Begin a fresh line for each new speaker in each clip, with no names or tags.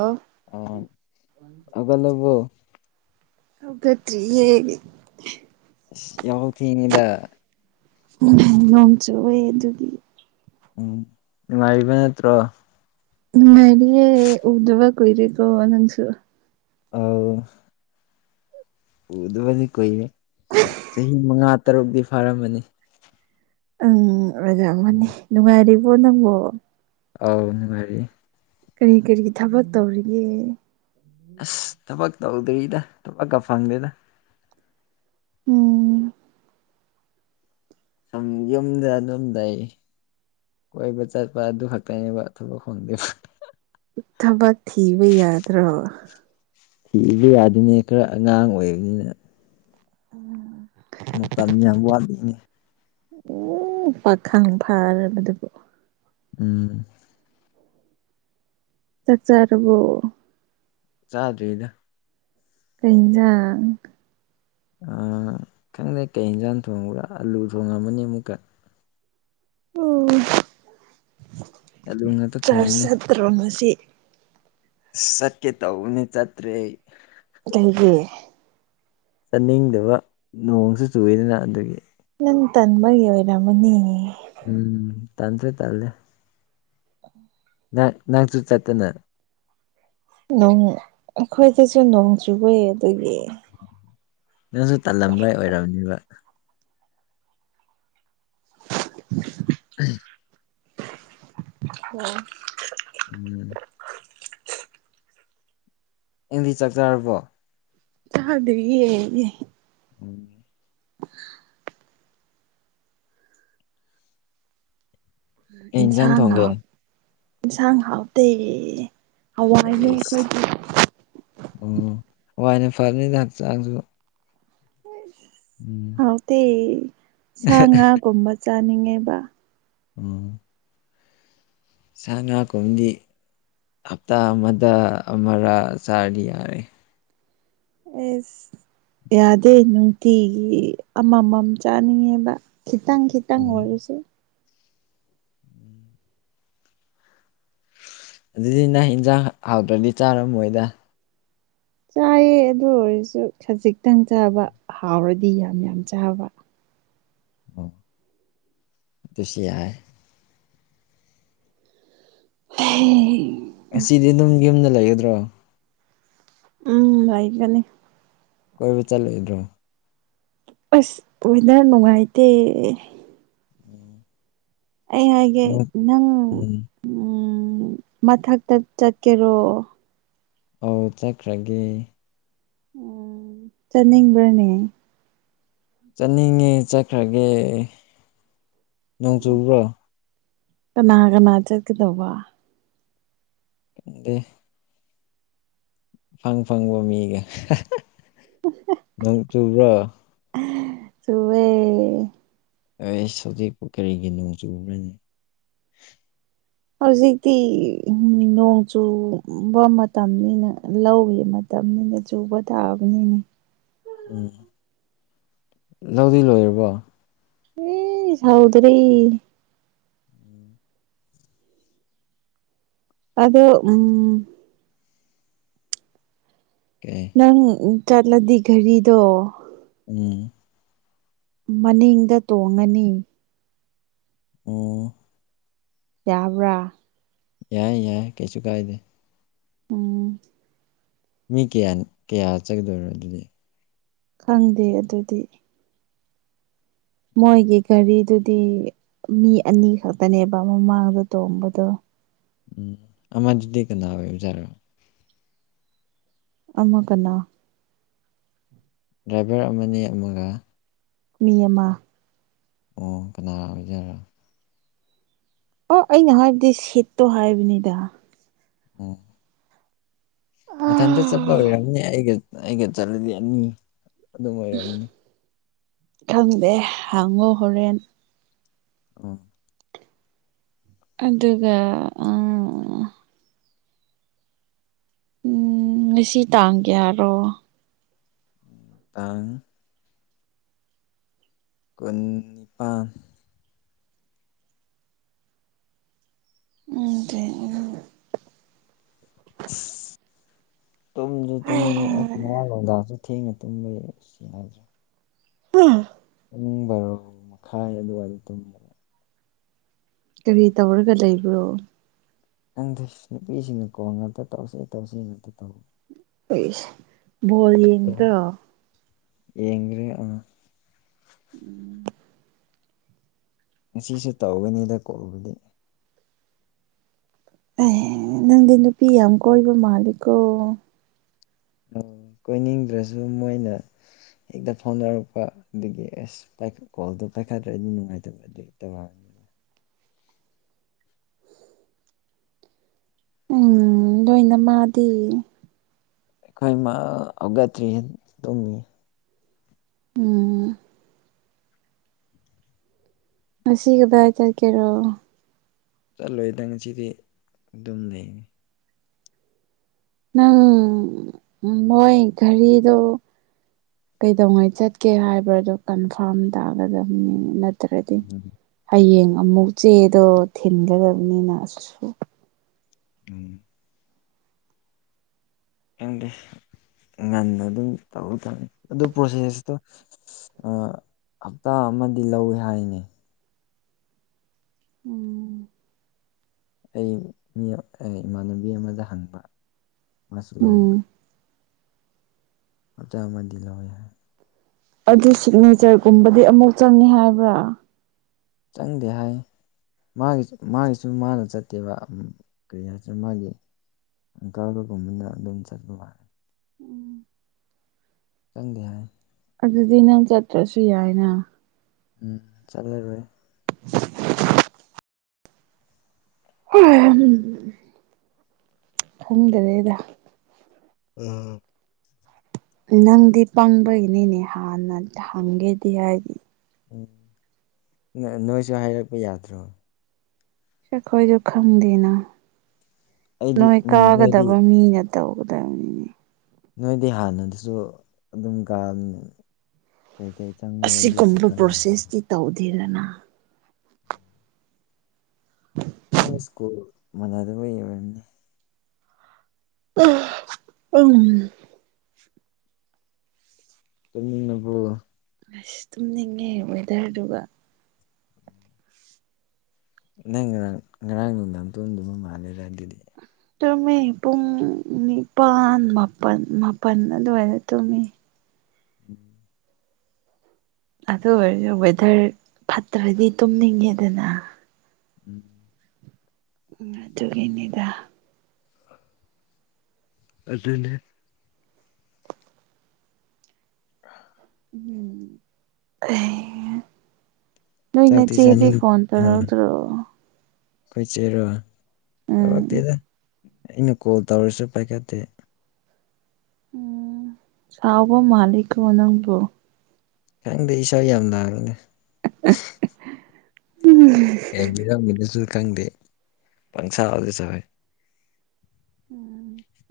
ꯑꯥ
ꯑꯥ ꯍꯧꯒꯠꯂꯕꯣ
ꯍꯧꯒꯠꯇ꯭ꯔꯤꯌꯦ ꯗꯤ
ꯌꯥꯍꯧ ꯊꯦꯡꯉꯤꯗ
ꯅꯣꯡ ꯆꯨꯋꯦ ꯑꯗꯨꯒꯤ
ꯎꯝ ꯅꯨꯡꯉꯥꯏꯔꯤꯕ ꯅꯠꯇ꯭ꯔꯣ
ꯅꯨꯡꯉꯥꯏꯔꯤꯌꯦ ꯎꯗꯕ ꯀꯣꯏꯔꯦꯀꯣ ꯅꯪꯁꯨ
ꯑꯧ ꯎꯗꯕꯗꯤ ꯀꯨꯏꯔꯦ ꯆꯍꯤ ꯃꯉꯥ ꯇꯔꯨꯛꯇꯤ ꯐꯥꯔꯝꯃꯅꯤ
ꯑꯪ ꯑꯣꯏꯔꯝꯃꯅꯤ ꯅꯨꯡꯉꯥꯏꯔꯤꯕꯣ ꯅꯪꯕꯣ
ꯑꯧ ꯅꯨꯡꯉꯥꯏꯔꯤ
ꯀꯔꯤ ꯀꯔꯤ ꯊꯕꯛ ꯇꯧꯔꯤꯒꯦ
ꯑꯁ ꯊꯕꯛ ꯇꯧꯗ꯭ꯔꯤꯗ ꯊꯕꯛꯀ ꯐꯪꯗꯦꯗ
ꯎꯝ
ꯁꯨꯝ ꯌꯨꯝꯗ ꯑꯗꯨꯝ ꯂꯩ ꯀꯣꯏꯕ ꯆꯠꯄ ꯑꯗꯨ ꯈꯛꯇꯅꯦꯕ ꯊꯕꯛ ꯐꯪꯗꯦꯕ
ꯊꯕꯛ ꯊꯤꯕ ꯌꯥꯗ꯭ꯔꯣ
ꯊꯤꯕ ꯌꯥꯗꯦꯅꯦ ꯈꯔ ꯑꯉꯥꯡ ꯑꯣꯏꯕꯅꯤꯅ
[unintelligible]
ꯃꯇꯝ ꯌꯥꯝ ꯋꯥꯠꯂꯤꯅꯦ
ꯎ ꯄꯥꯛꯈꯪ ꯐꯥꯔꯕꯗꯨꯕꯨ
ꯎꯝ
ꯆꯥꯛ ꯆꯥꯔꯕꯣ
ꯆꯥꯗ꯭ꯔꯤꯗ
ꯀꯩ ꯖꯤꯡꯖꯥꯡ
ꯑ ꯈꯪꯗꯦ ꯀꯩ ꯍꯤꯖꯥꯡ ꯊꯣꯡꯕ꯭ꯔꯥ ꯑꯂꯨ ꯊꯣꯡꯉꯝꯃꯅꯤ ꯑꯃꯨꯛꯀ
ꯎ
ꯑꯂꯨ ꯉꯥꯛꯇ
ꯀꯂꯥꯁ
ꯊꯣꯡꯉꯤꯅꯦ
ꯆꯠꯇ꯭ꯔꯣ ꯉꯁꯤ
ꯆꯠꯀꯦ ꯇꯧꯕꯅꯦ ꯆꯠꯇ꯭ꯔꯦ ꯑꯩ
ꯀꯩꯒꯤ
ꯆꯥꯅꯤꯡꯗꯕ ꯅꯣꯡꯁꯨ ꯆꯨꯏꯗꯅ ꯑꯗꯨꯒꯤ
ꯅꯪ ꯇꯟꯕꯒꯤ ꯑꯣꯏꯔꯝꯃꯅꯤꯅꯦ
ꯎꯝ ꯇꯥꯟꯁꯨ ꯇꯜꯂꯦ
[inaudible]
ꯅ ꯅꯪꯁꯨ ꯆꯠꯇꯅ
ꯅꯣꯡ ꯑꯈꯣꯏꯗꯁꯨ ꯅꯣꯡ ꯆꯨꯕꯩ ꯑꯗꯨꯒꯤ
ꯅꯪꯁꯨ ꯇꯥꯜꯂꯝꯕꯏꯩ ꯑꯣꯏꯔꯝꯅꯤꯕ
[inaudible]
[unintelligible]
[inaudible]
ꯎꯝ ꯑꯦꯡꯗꯤ ꯆꯥꯛ ꯆꯥꯔꯕꯣ
ꯆꯗ꯭ꯔꯤꯌꯦ ꯌꯦ
ꯎꯝ ꯀꯩ ꯏꯟꯖꯥꯡ
ꯏꯟꯁꯥꯡ
ꯊꯣꯡꯒꯦ
ꯍꯥꯎ ꯏꯟꯁꯥꯡ ꯍꯥꯎꯇꯦ ꯍꯋꯥꯏꯅꯦ
ꯑꯩꯁ
ꯑꯩꯈꯣꯏꯗꯤ
ꯎꯝ ꯋꯥꯏꯅ ꯐꯔꯅꯤꯗ ꯍꯛꯆꯥꯡꯁꯨ ꯎꯝ
ꯍꯥꯎꯇꯦ ꯁꯥ ꯉꯥꯒꯨꯝꯕ ꯆꯥꯅꯤꯡꯉꯦꯕ
ꯎꯝ ꯁꯥ ꯉꯥꯀꯨꯝꯕꯗꯤ ꯍꯞꯇꯥ ꯑꯃꯗ ꯑꯃꯔꯥꯛ ꯆꯥꯔꯗꯤ ꯌꯥꯔꯦ
ꯑꯦꯁ ꯌꯥꯗꯦ ꯅꯨꯡꯇꯤꯒꯤ ꯑꯃꯃꯝ ꯆꯥꯅꯤꯡꯉꯦꯕ ꯈꯤꯇꯪ ꯈꯤꯇꯪ
ꯎꯝ
ꯑꯣꯏꯔꯁꯨ
ꯑꯗꯨꯗꯤ ꯅꯪ ꯏꯟꯖꯥꯡ ꯍꯥꯎꯇ꯭ꯔꯗꯤ ꯆꯥꯔꯝꯃꯣꯏꯗ
ꯆꯥꯏꯌꯦ ꯑꯗꯨ ꯑꯣꯏꯔꯖꯨ ꯈꯖꯤꯛꯇꯪ ꯆꯥꯕ ꯍꯥꯎꯔꯗꯤ ꯌꯥꯝ ꯌꯥꯝ ꯌꯥꯝ ꯆꯥꯕ
ꯑꯣ ꯑꯗꯨꯁꯨ ꯌꯥꯏ
ꯍꯥꯏ
ꯑꯁꯤꯗꯤ ꯑꯗꯨꯝ ꯌꯨꯝꯗ ꯂꯩꯒꯗ꯭ꯔꯣ
ꯎꯝ ꯂꯩꯒꯅꯤ
ꯀꯣꯏꯕ ꯆꯠꯂꯣꯏꯗ꯭ꯔꯣ
ꯑꯁ ꯋꯦꯗ꯭ꯔ ꯅꯨꯡꯉꯥꯏꯇꯦ
ꯎꯝ
ꯑꯩ ꯍꯥꯏꯒꯦ ꯅꯪ
ꯎꯝ
ꯎꯝ ꯃꯊꯛꯇ ꯆꯠꯀꯦꯔꯣ
ꯑꯧ ꯆꯠꯈ꯭ꯔꯒꯦ
ꯎꯝ ꯆꯅꯤꯡꯕ꯭ꯔꯥꯅꯦ
ꯆꯠꯅꯤꯡꯉꯦ ꯆꯠꯈ꯭ꯔꯒꯦ ꯅꯣꯡ ꯆꯨꯕ꯭ꯔꯣ
ꯀꯅꯥ ꯀꯅꯥ ꯆꯠꯀꯗꯧꯕ
ꯈꯪꯗꯦ ꯐꯪ ꯐꯪꯕ ꯃꯤꯒ
[unintelligible]
ꯅꯣꯡ ꯆꯨꯕ꯭ꯔꯣ
ꯆꯨꯋꯦ
ꯑꯩꯁ ꯍꯧꯖꯤꯛꯄꯣ ꯀꯔꯤꯒꯤ ꯅꯣꯡ ꯆꯨꯕ꯭ꯔꯥꯅꯦ
ꯍꯧꯖꯤꯛꯇꯤ ꯎꯝ ꯅꯣꯡ ꯆꯨꯕ ꯃꯇꯝꯅꯤꯅ ꯂꯧꯒꯤ ꯃꯇꯝꯅꯤꯅ ꯆꯨꯕ ꯇꯥꯕꯅꯤꯅꯦ
ꯎꯝ ꯂꯧꯗꯤ ꯂꯣꯏꯔꯕꯣ
ꯏꯁ ꯍꯧꯗ꯭ꯔꯤ
ꯎꯝ
ꯑꯗꯣ ꯎꯝ
ꯀꯩ
ꯅꯪ ꯆꯠꯂꯗꯤ ꯘꯥꯔꯤꯗꯣ
ꯎꯝ
ꯃꯅꯤꯡꯗ ꯇꯣꯡꯉꯅꯤ
ꯑꯣ
ꯌꯥꯕ꯭ꯔꯥ
ꯌꯥꯏ ꯌꯥꯏ ꯀꯩꯁꯨ ꯀꯥꯏꯗꯦ
ꯎꯝ
ꯃꯤ ꯀꯌꯥ ꯀꯌꯥ ꯆꯠꯀꯗꯣꯏꯂꯣ ꯑꯗꯨꯗꯤ
ꯈꯪꯗꯦ ꯑꯗꯨꯗꯤ ꯃꯣꯏꯒꯤ
ꯎꯝ
ꯒꯥꯔꯤꯗꯨꯗꯤ ꯃꯤ ꯑꯅꯤ ꯈꯛꯇꯅꯦꯕ ꯃꯃꯥꯡꯗ ꯇꯣꯡꯕꯗꯣ
ꯎꯝ ꯑꯃꯗꯨꯗꯤ ꯀꯅꯥ ꯑꯣꯏꯕꯖꯥꯠꯔꯣ
ꯑꯃ ꯀꯅꯥ?
ꯗ꯭ꯔꯥꯏꯚꯔ ꯑꯃ ꯅꯦꯛꯑꯃꯝꯒ
ꯃꯤ ꯑꯃ
ꯑꯣ ꯀꯅꯥ ꯑꯣꯏꯖꯅꯣ꯫
ꯑꯣ ꯑꯩꯅ ꯍꯥꯏꯕꯗꯤ ꯁꯤꯠꯇꯣ ꯍꯥꯏꯕꯅꯤꯗ꯫
ꯑꯣ꯫ ꯃꯊꯟꯇ ꯆꯠꯄ ꯑꯣꯏꯔꯝꯅꯤ ꯑꯩꯒ ꯑꯩꯒ ꯆꯠꯂꯗꯤ ꯑꯅꯤ ꯑꯗꯨꯝ ꯑꯣꯏꯔꯝꯅꯤ꯫
ꯈꯪꯗꯦ ꯍꯪꯉꯣ ꯍꯣꯔꯦꯟ꯫
ꯎꯝ꯫
ꯑꯗꯨꯒ ꯎꯝ ꯎꯝ ꯉꯁꯤ ꯇꯥꯡ ꯀꯌꯥꯔꯣ?
ꯇꯥꯡ ꯀꯨꯟ ꯅꯤꯄꯥꯟ꯫
[unintelligible]
ꯑꯁ ꯇꯨꯝꯖꯨ ꯇꯨꯝꯅꯤꯡꯉꯦ ꯑꯦ ꯉꯔꯥꯡ ꯅꯨꯡꯗꯥꯡꯖꯨ ꯊꯦꯡꯅ ꯇꯨꯝꯕꯩ ꯑꯁ ꯌꯥꯗ꯭ꯔꯦ꯫
[unintelligible]
ꯄꯨꯡ ꯕꯥꯔꯣ ꯃꯈꯥꯏ ꯑꯗꯨꯋꯥꯏꯗ ꯇꯨꯝꯕ꯫
ꯀꯔꯤ ꯇꯧꯔꯒ ꯂꯩꯕ꯭ꯔꯣ?
ꯅꯨꯄꯤꯁꯤꯡꯅ ꯀꯣꯜ ꯉꯥꯛꯇ ꯇꯧꯁꯦ-ꯇꯧꯁꯦ ꯉꯥꯛꯇ ꯇꯧ
ꯎꯏꯁ ꯕꯣꯜ ꯌꯦꯡ
ꯌꯦꯡꯒ꯭ꯔꯦ ꯑꯥ
ꯎꯝ꯫
ꯉꯁꯤꯁꯨ ꯇꯧꯒꯅꯤꯗ ꯀꯣꯜꯕꯨꯗꯤ꯫
ꯑꯦ ꯅꯪꯗꯣ ꯅꯨꯄꯤ ꯌꯥꯝ ꯀꯣꯏꯕ ꯃꯥꯜꯂꯤꯀꯣ?
ꯑꯣ ꯀꯣꯏꯅꯤꯡꯗ꯭ꯔꯁꯨ ꯃꯣꯏꯅ ꯍꯦꯛꯇ ꯐꯥꯎꯅꯔꯛꯄ ꯑꯗꯨꯒꯤ ꯑꯁ ꯄꯥꯈꯠ ꯀꯣꯜꯗꯣ ꯄꯥꯏꯈꯠꯇ꯭ꯔꯗꯤ ꯅꯨꯡꯉꯥꯏꯇꯕ ꯑꯗꯨꯏ [unintelligible]
ꯎꯝ ꯅꯣꯏ ꯅꯃꯥꯗꯤ?
ꯑꯩꯈꯣꯏ ꯃꯥ ꯍꯧꯒꯠꯇ꯭ꯔꯤꯌꯦ ꯇꯨꯝꯃꯤꯌꯦ꯫
ꯎꯝ꯫ ꯉꯁꯤ ꯀꯗꯥꯏ ꯆꯠꯀꯦꯔꯣ?
ꯆꯠꯂꯣꯏꯗꯪ ꯉꯁꯤꯗꯤ ꯑꯗꯨꯝ ꯂꯩꯅꯤ꯫
ꯅꯪ ꯃꯣꯏ ꯘꯥꯔꯤꯗꯣ ꯀꯩꯗꯧꯉꯩ ꯆꯠꯀꯦ ꯍꯥꯏꯕꯗꯣ ꯀꯟꯐꯥꯔꯝ ꯇꯥꯒꯗꯕꯅꯤꯅꯦ ꯅꯠ ꯇ꯭ꯔꯗꯤ
ꯎꯝ
ꯍꯌꯦꯡ ꯑꯃꯨꯛ ꯆꯦꯗꯣ ꯊꯤꯟꯒꯗꯕꯅꯤꯅ ꯑꯁꯨ
ꯎꯝ꯫ ꯈꯪꯗꯦ ꯉꯟꯅ ꯑꯗꯨꯝ ꯇꯧ ꯇꯥꯕꯅꯤ ꯑꯗꯨ ꯄ꯭ꯔꯣꯁꯦꯁꯇꯣ ꯑꯥ ꯍꯞꯇꯥ ꯑꯃꯗꯤ ꯂꯧꯏ ꯍꯥꯏꯅꯦ꯫
ꯎꯝ꯫
ꯑꯩ ꯃꯤ ꯏꯃꯥꯟꯅꯕꯤ ꯑꯃꯗ ꯍꯪꯕ ꯃꯥꯁꯨ ꯂꯧꯕ꯫
ꯎꯝ
ꯑꯞꯇꯥ ꯑꯃꯗꯤ ꯂꯧꯋꯦ ꯍꯥꯏ꯫
ꯑꯗꯨ ꯁꯤꯒꯅꯦꯆꯔꯒꯨꯝꯕꯗꯤ ꯑꯃꯨꯛ ꯆꯪꯉꯦ ꯍꯥꯏꯕ꯭ꯔꯥ?
ꯆꯪꯗꯦ ꯍꯥꯏ꯫ ꯃꯥꯒꯤ ꯃꯥꯒꯤꯁꯨ ꯃꯥꯅ ꯆꯠꯇꯦꯕ ꯀꯔꯤ ꯍꯥꯏꯁꯤꯅ ꯃꯥꯒꯤ ꯀꯕꯒꯨꯝꯕꯅ ꯑꯗꯨꯝ ꯆꯠꯄ ꯃꯥꯜꯂꯤ꯫
ꯎꯝ
ꯆꯪꯗꯦ ꯍꯥꯏ
ꯑꯗꯨꯗꯤ ꯅꯪ ꯆꯠꯇ꯭ꯔꯁꯨ ꯌꯥꯏꯅ
ꯎꯝ ꯆꯠꯂꯔꯣꯏ
[unintelligible] [unintelligible] ꯈꯪꯗꯔꯦꯗ
ꯎꯝ
ꯅꯪꯗꯤ ꯄꯪꯕꯒꯤꯅꯤꯅꯦ ꯍꯥꯟꯅ ꯍꯪꯒꯦꯗꯤ ꯍꯥꯏꯗꯤ
ꯎꯝ ꯅꯣꯏꯁꯨ ꯍꯥꯏꯔꯛꯄ ꯌꯥꯗ꯭ꯔꯣ
ꯑꯈꯣꯏꯁꯨ ꯈꯪꯗꯦꯅ
ꯑꯩꯗꯤ
ꯅꯣꯏ
ꯎꯝ ꯅꯣꯏꯗꯤ
ꯀꯥꯒꯗꯕ ꯃꯤꯅ ꯇꯧꯒꯗꯕꯅꯤꯅꯦ
ꯅꯣꯏꯗꯤ ꯍꯥꯟꯅꯗꯁꯨ ꯑꯗꯨꯝ ꯒꯥꯡ ꯀꯩꯀꯩ ꯆꯪꯕꯅꯣ ꯑꯗꯨꯁꯨ
ꯑꯁꯤꯒꯨꯝꯕ
ꯈꯪꯉꯤꯅ
ꯄ꯭ꯔꯣꯁꯦꯁꯇꯤ ꯇꯧꯗꯦꯗꯅ [inaudible]
ꯑꯩꯅ ꯁ꯭ꯀꯨꯜ ꯃꯅꯥꯗꯕꯩ ꯑꯣꯢꯔꯝꯅꯤ
[unintelligible]
ꯇꯨꯝꯅꯤꯡꯉꯕꯣ
ꯑꯁ ꯇꯨꯝꯅꯤꯡꯉꯦ ꯋꯦꯗꯔꯗꯨꯒ
ꯅꯪ ꯉꯔꯥꯡ ꯉꯔꯥꯡ ꯅꯨꯡꯗꯥꯡ ꯇꯨꯝꯗꯨꯕ ꯃꯥꯜꯂꯦꯔꯥ ꯑꯗꯨꯗꯤ
ꯇꯨꯝꯃꯤ ꯄꯨꯡ ꯅꯤꯄꯥꯜ ꯃꯥꯄꯜ ꯃꯥꯄꯜ ꯑꯗꯨꯋꯥꯏꯗ ꯇꯨꯝꯃꯤ
[inaudible]
ꯑꯗꯨ ꯑꯣꯏꯔꯁꯨ ꯋꯦꯗꯔ ꯐꯠꯇ꯭ꯔꯗꯤ ꯇꯨꯝꯅꯤꯡꯉꯦꯗꯅ
ꯎꯝ
ꯎꯝ ꯑꯗꯨꯒꯤꯅꯤꯗ
ꯑꯗꯨꯅꯦ [unintelligible]
[unintelligible] ꯅꯣꯏ
ꯆꯥꯛꯇꯤ
ꯅꯆꯦꯗꯤ ꯐꯣꯟ ꯇꯧꯔꯛꯇ꯭ꯔꯣ
ꯈꯣꯏ ꯆꯦꯔꯣ
ꯎꯝ
ꯇꯧꯔꯛꯇꯦꯗ ꯑꯩꯅ ꯀꯣꯜ ꯇꯧꯔꯁꯨ ꯄꯥꯏꯈꯠꯇꯦ
ꯎꯝ ꯁꯥꯎꯕ ꯃꯥꯂꯤꯀꯣ ꯅꯪꯕꯣ
ꯈꯪꯗꯦ ꯏꯁꯥꯎ ꯌꯥꯝ ꯅꯥꯏꯅꯦ ꯀꯩꯕꯤꯔꯝꯃꯤꯅꯁꯨ ꯈꯪꯗꯦ ꯄꯪꯁꯥꯎꯗ ꯁꯥꯎꯋꯦ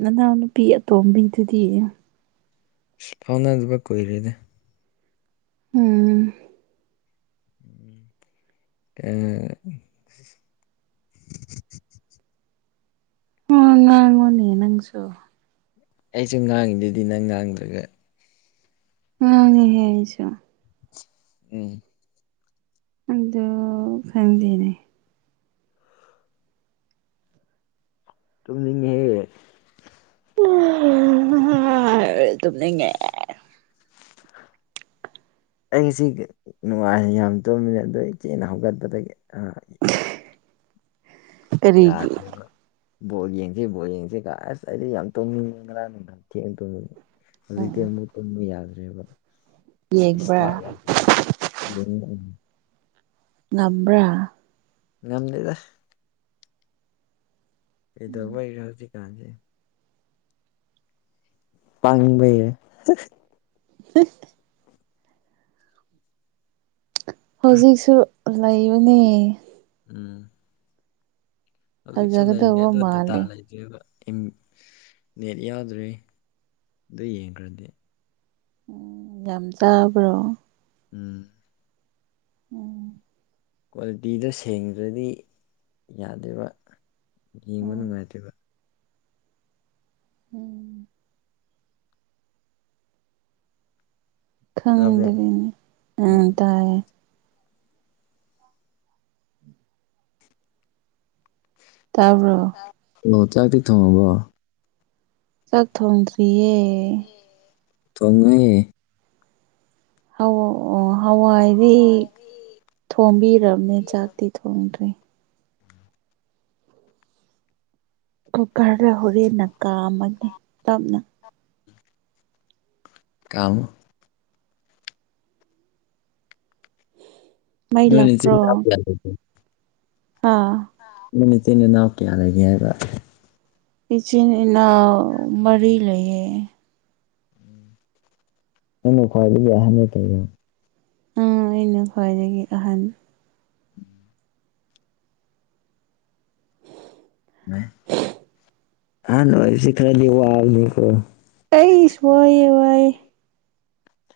ꯅꯅꯥꯎ ꯅꯨꯄꯤ ꯑꯇꯣꯝꯕꯤꯗꯨꯗꯤ
ꯁꯤ ꯐꯥꯎꯅꯗꯕ ꯀꯨꯏꯔꯦꯗ
ꯎꯝ
ꯑꯥ
ꯉꯥꯡꯉꯣꯅꯦ ꯅꯪꯁꯨ
ꯑꯩꯁꯨ ꯉꯥꯡꯉꯤꯗꯨꯗꯤ ꯅꯪ ꯉꯥꯡꯗ꯭ꯔꯒ
[unintelligible]
ꯎꯝ
ꯑꯗꯨ ꯈꯪꯗꯦꯅꯦ
ꯇꯨꯝꯅꯤꯡꯉꯦꯍꯦ
[unintelligible] ꯇꯨꯝꯅꯤꯉꯦ
ꯑꯩ ꯉꯁꯤ ꯅꯨꯡꯉꯥꯏ ꯌꯥꯝ ꯇꯣꯃꯤꯅꯤ ꯑꯗꯣ ꯊꯦꯡꯅ ꯍꯧꯒꯠꯄꯗꯒꯤ
[inaudible]
ꯌꯥꯗ꯭ꯔꯦꯕ ꯕꯣꯟ ꯌꯦꯡꯁꯦ ꯕꯣꯔ ꯌꯦꯡꯁꯦ ꯀ ꯑꯁ ꯑꯩꯁꯦ ꯌꯥꯝ ꯇꯣꯡꯅꯤꯡꯉꯦ ꯉꯥꯔꯥꯡ ꯅꯨꯡꯗꯥꯡ ꯊꯦꯡꯅ ꯇꯣꯡꯅꯤꯡꯉꯦ ꯍꯧꯖꯤꯛꯇꯤ ꯑꯃꯨ ꯇꯨꯝꯉ ꯌꯥꯗ꯭ꯔꯦꯕꯇꯥ
ꯌꯦꯡꯕ꯭ꯔꯥ
ꯎꯝ
ꯉꯝꯕꯔꯥ
ꯉꯝꯗꯦꯗ ꯀꯩꯗꯧꯕꯩꯔꯥ ꯍꯧꯖꯤꯛꯀꯥꯟꯁꯦ ꯄꯥꯡꯕꯩꯔ
ꯍ [inaudible] ꯍꯧꯖꯤꯛꯁꯨ ꯂꯩꯕꯅꯦ
ꯎꯝ ꯍꯧꯖꯤꯛꯁꯨ ꯂꯩꯔꯤꯅꯦ
ꯐꯖꯒꯗꯧꯕ
ꯑꯗꯨ ꯗꯥꯇ
ꯃꯥꯜꯂꯦ
ꯂꯩ ꯅꯦꯠ ꯌꯥꯎꯗ꯭ꯔꯦ ꯑꯗꯨ ꯌꯦꯡꯈ꯭ꯔꯗꯤ
ꯎ ꯌꯥꯝ ꯇꯥꯕ꯭ꯔꯣ
ꯎꯝ
ꯎꯝ
ꯀ꯭ꯋꯥꯂꯤꯇꯤꯗꯣ ꯁꯦꯡꯗ꯭ꯔꯗꯤ ꯌꯥꯗꯦꯕ ꯌꯦꯡꯕ
ꯎꯝ
ꯅꯨꯡꯉꯥꯏꯇꯦꯕ
ꯎꯝ
ꯇꯥꯕ꯭ꯔꯣ
ꯈꯪꯗꯔꯤꯅꯦ ꯑ
ꯎꯝ
ꯇꯥꯏ ꯇꯥꯕꯔꯣ
ꯑꯣ ꯆꯥꯛꯇꯤ ꯊꯣꯡꯉꯕꯣ
ꯆꯥꯛ ꯊꯣꯡꯗ꯭ꯔꯤꯌꯦ
ꯊꯣꯡꯉꯦ
ꯑꯣ ꯍꯋꯥꯏꯗꯤ
ꯍꯋꯥꯏꯗꯤ
ꯊꯣꯡꯕꯤꯔꯝꯅꯦ ꯆꯥꯛꯇꯤ ꯊꯣꯡꯗ꯭ꯔꯔꯤ ꯀꯨꯀꯔꯗ ꯍꯣꯔꯦꯟꯅ ꯀꯥꯝꯃꯅꯤ ꯇꯞꯅ
ꯀꯃꯣ
ꯃꯩ
ꯅꯣꯏ ꯃꯆꯤꯟ ꯅꯥꯎ ꯀꯌꯥ ꯂꯩꯒꯦ
ꯍꯥ
ꯅꯣꯏ ꯅꯆꯤꯟꯅꯥꯎ ꯀꯌꯥ ꯂꯩꯒꯦ ꯍꯥꯏꯕ
ꯏꯆꯤꯟ ꯏꯅꯥꯎ ꯃꯔꯤ ꯂꯩꯌꯦ
ꯅꯪꯅ ꯈ꯭ꯋꯥꯏꯒꯤ ꯑꯍꯟ ꯅꯥꯠꯇꯕ
ꯎꯝ ꯑꯩꯅ ꯈ꯭ꯋꯥꯏꯗꯒꯤ ꯑꯍꯟ
[unintelligible] ꯁꯤꯀꯔꯗꯤ ꯋꯥꯕꯅꯤꯀꯣ
ꯀꯩꯁ ꯋꯥꯏ ꯋꯥꯏ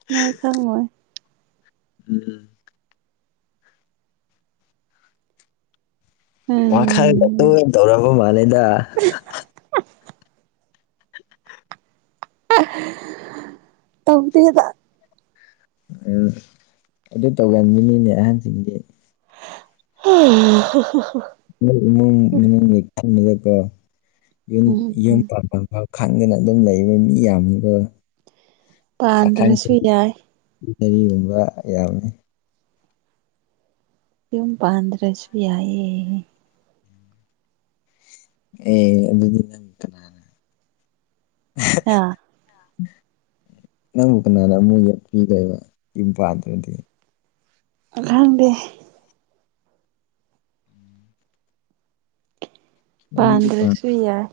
ꯅꯣꯏ ꯈꯥꯡꯑꯣꯏ
ꯎꯝ ꯎꯝ ꯋꯥꯈꯥꯜ
ꯎꯝ
ꯇꯣꯏ ꯇꯧꯔꯕ ꯃꯥꯜꯂꯦꯗ
ꯇꯧꯗꯦꯗ
ꯎꯝ ꯑꯗꯨ ꯇꯧꯒꯟꯕꯅꯤꯅꯦ ꯑꯍꯟꯁꯤꯡꯒꯤꯗꯤ
ꯑꯣ ꯍ ꯍ ꯍ
ꯌ ꯌ ꯊ
ꯎꯝ
[unintelligible] ꯈꯪꯗꯅ ꯑꯗꯨꯝ ꯂꯩꯕ ꯃꯤ ꯌꯥꯝꯃꯒ ꯄꯥꯈ
ꯄꯥꯟꯗ꯭ꯔꯁꯨ
[unintelligible]
ꯌꯥꯏ
ꯒꯨꯝꯕ ꯌꯥꯝꯃꯤ
ꯌꯨꯝ ꯄꯥꯟꯗ꯭ꯔꯁꯨ ꯌꯥꯏꯌꯦ
ꯑꯦ ꯑꯗꯨꯗꯤ ꯅꯪ ꯀꯅꯥꯅ
ꯑꯥ
ꯅꯪꯕꯨ ꯀꯅꯥꯅ ꯑꯃꯛ ꯌꯣꯛꯄꯤꯗꯣꯏꯕ ꯌꯨꯝ ꯄꯥꯟꯗ꯭ꯔꯗꯤ
ꯑꯥ ꯈꯪꯗꯦ
ꯌꯨꯝꯗꯤ ꯄꯥꯟ
ꯄꯗ꯭ꯔꯖꯨ ꯌꯥꯏ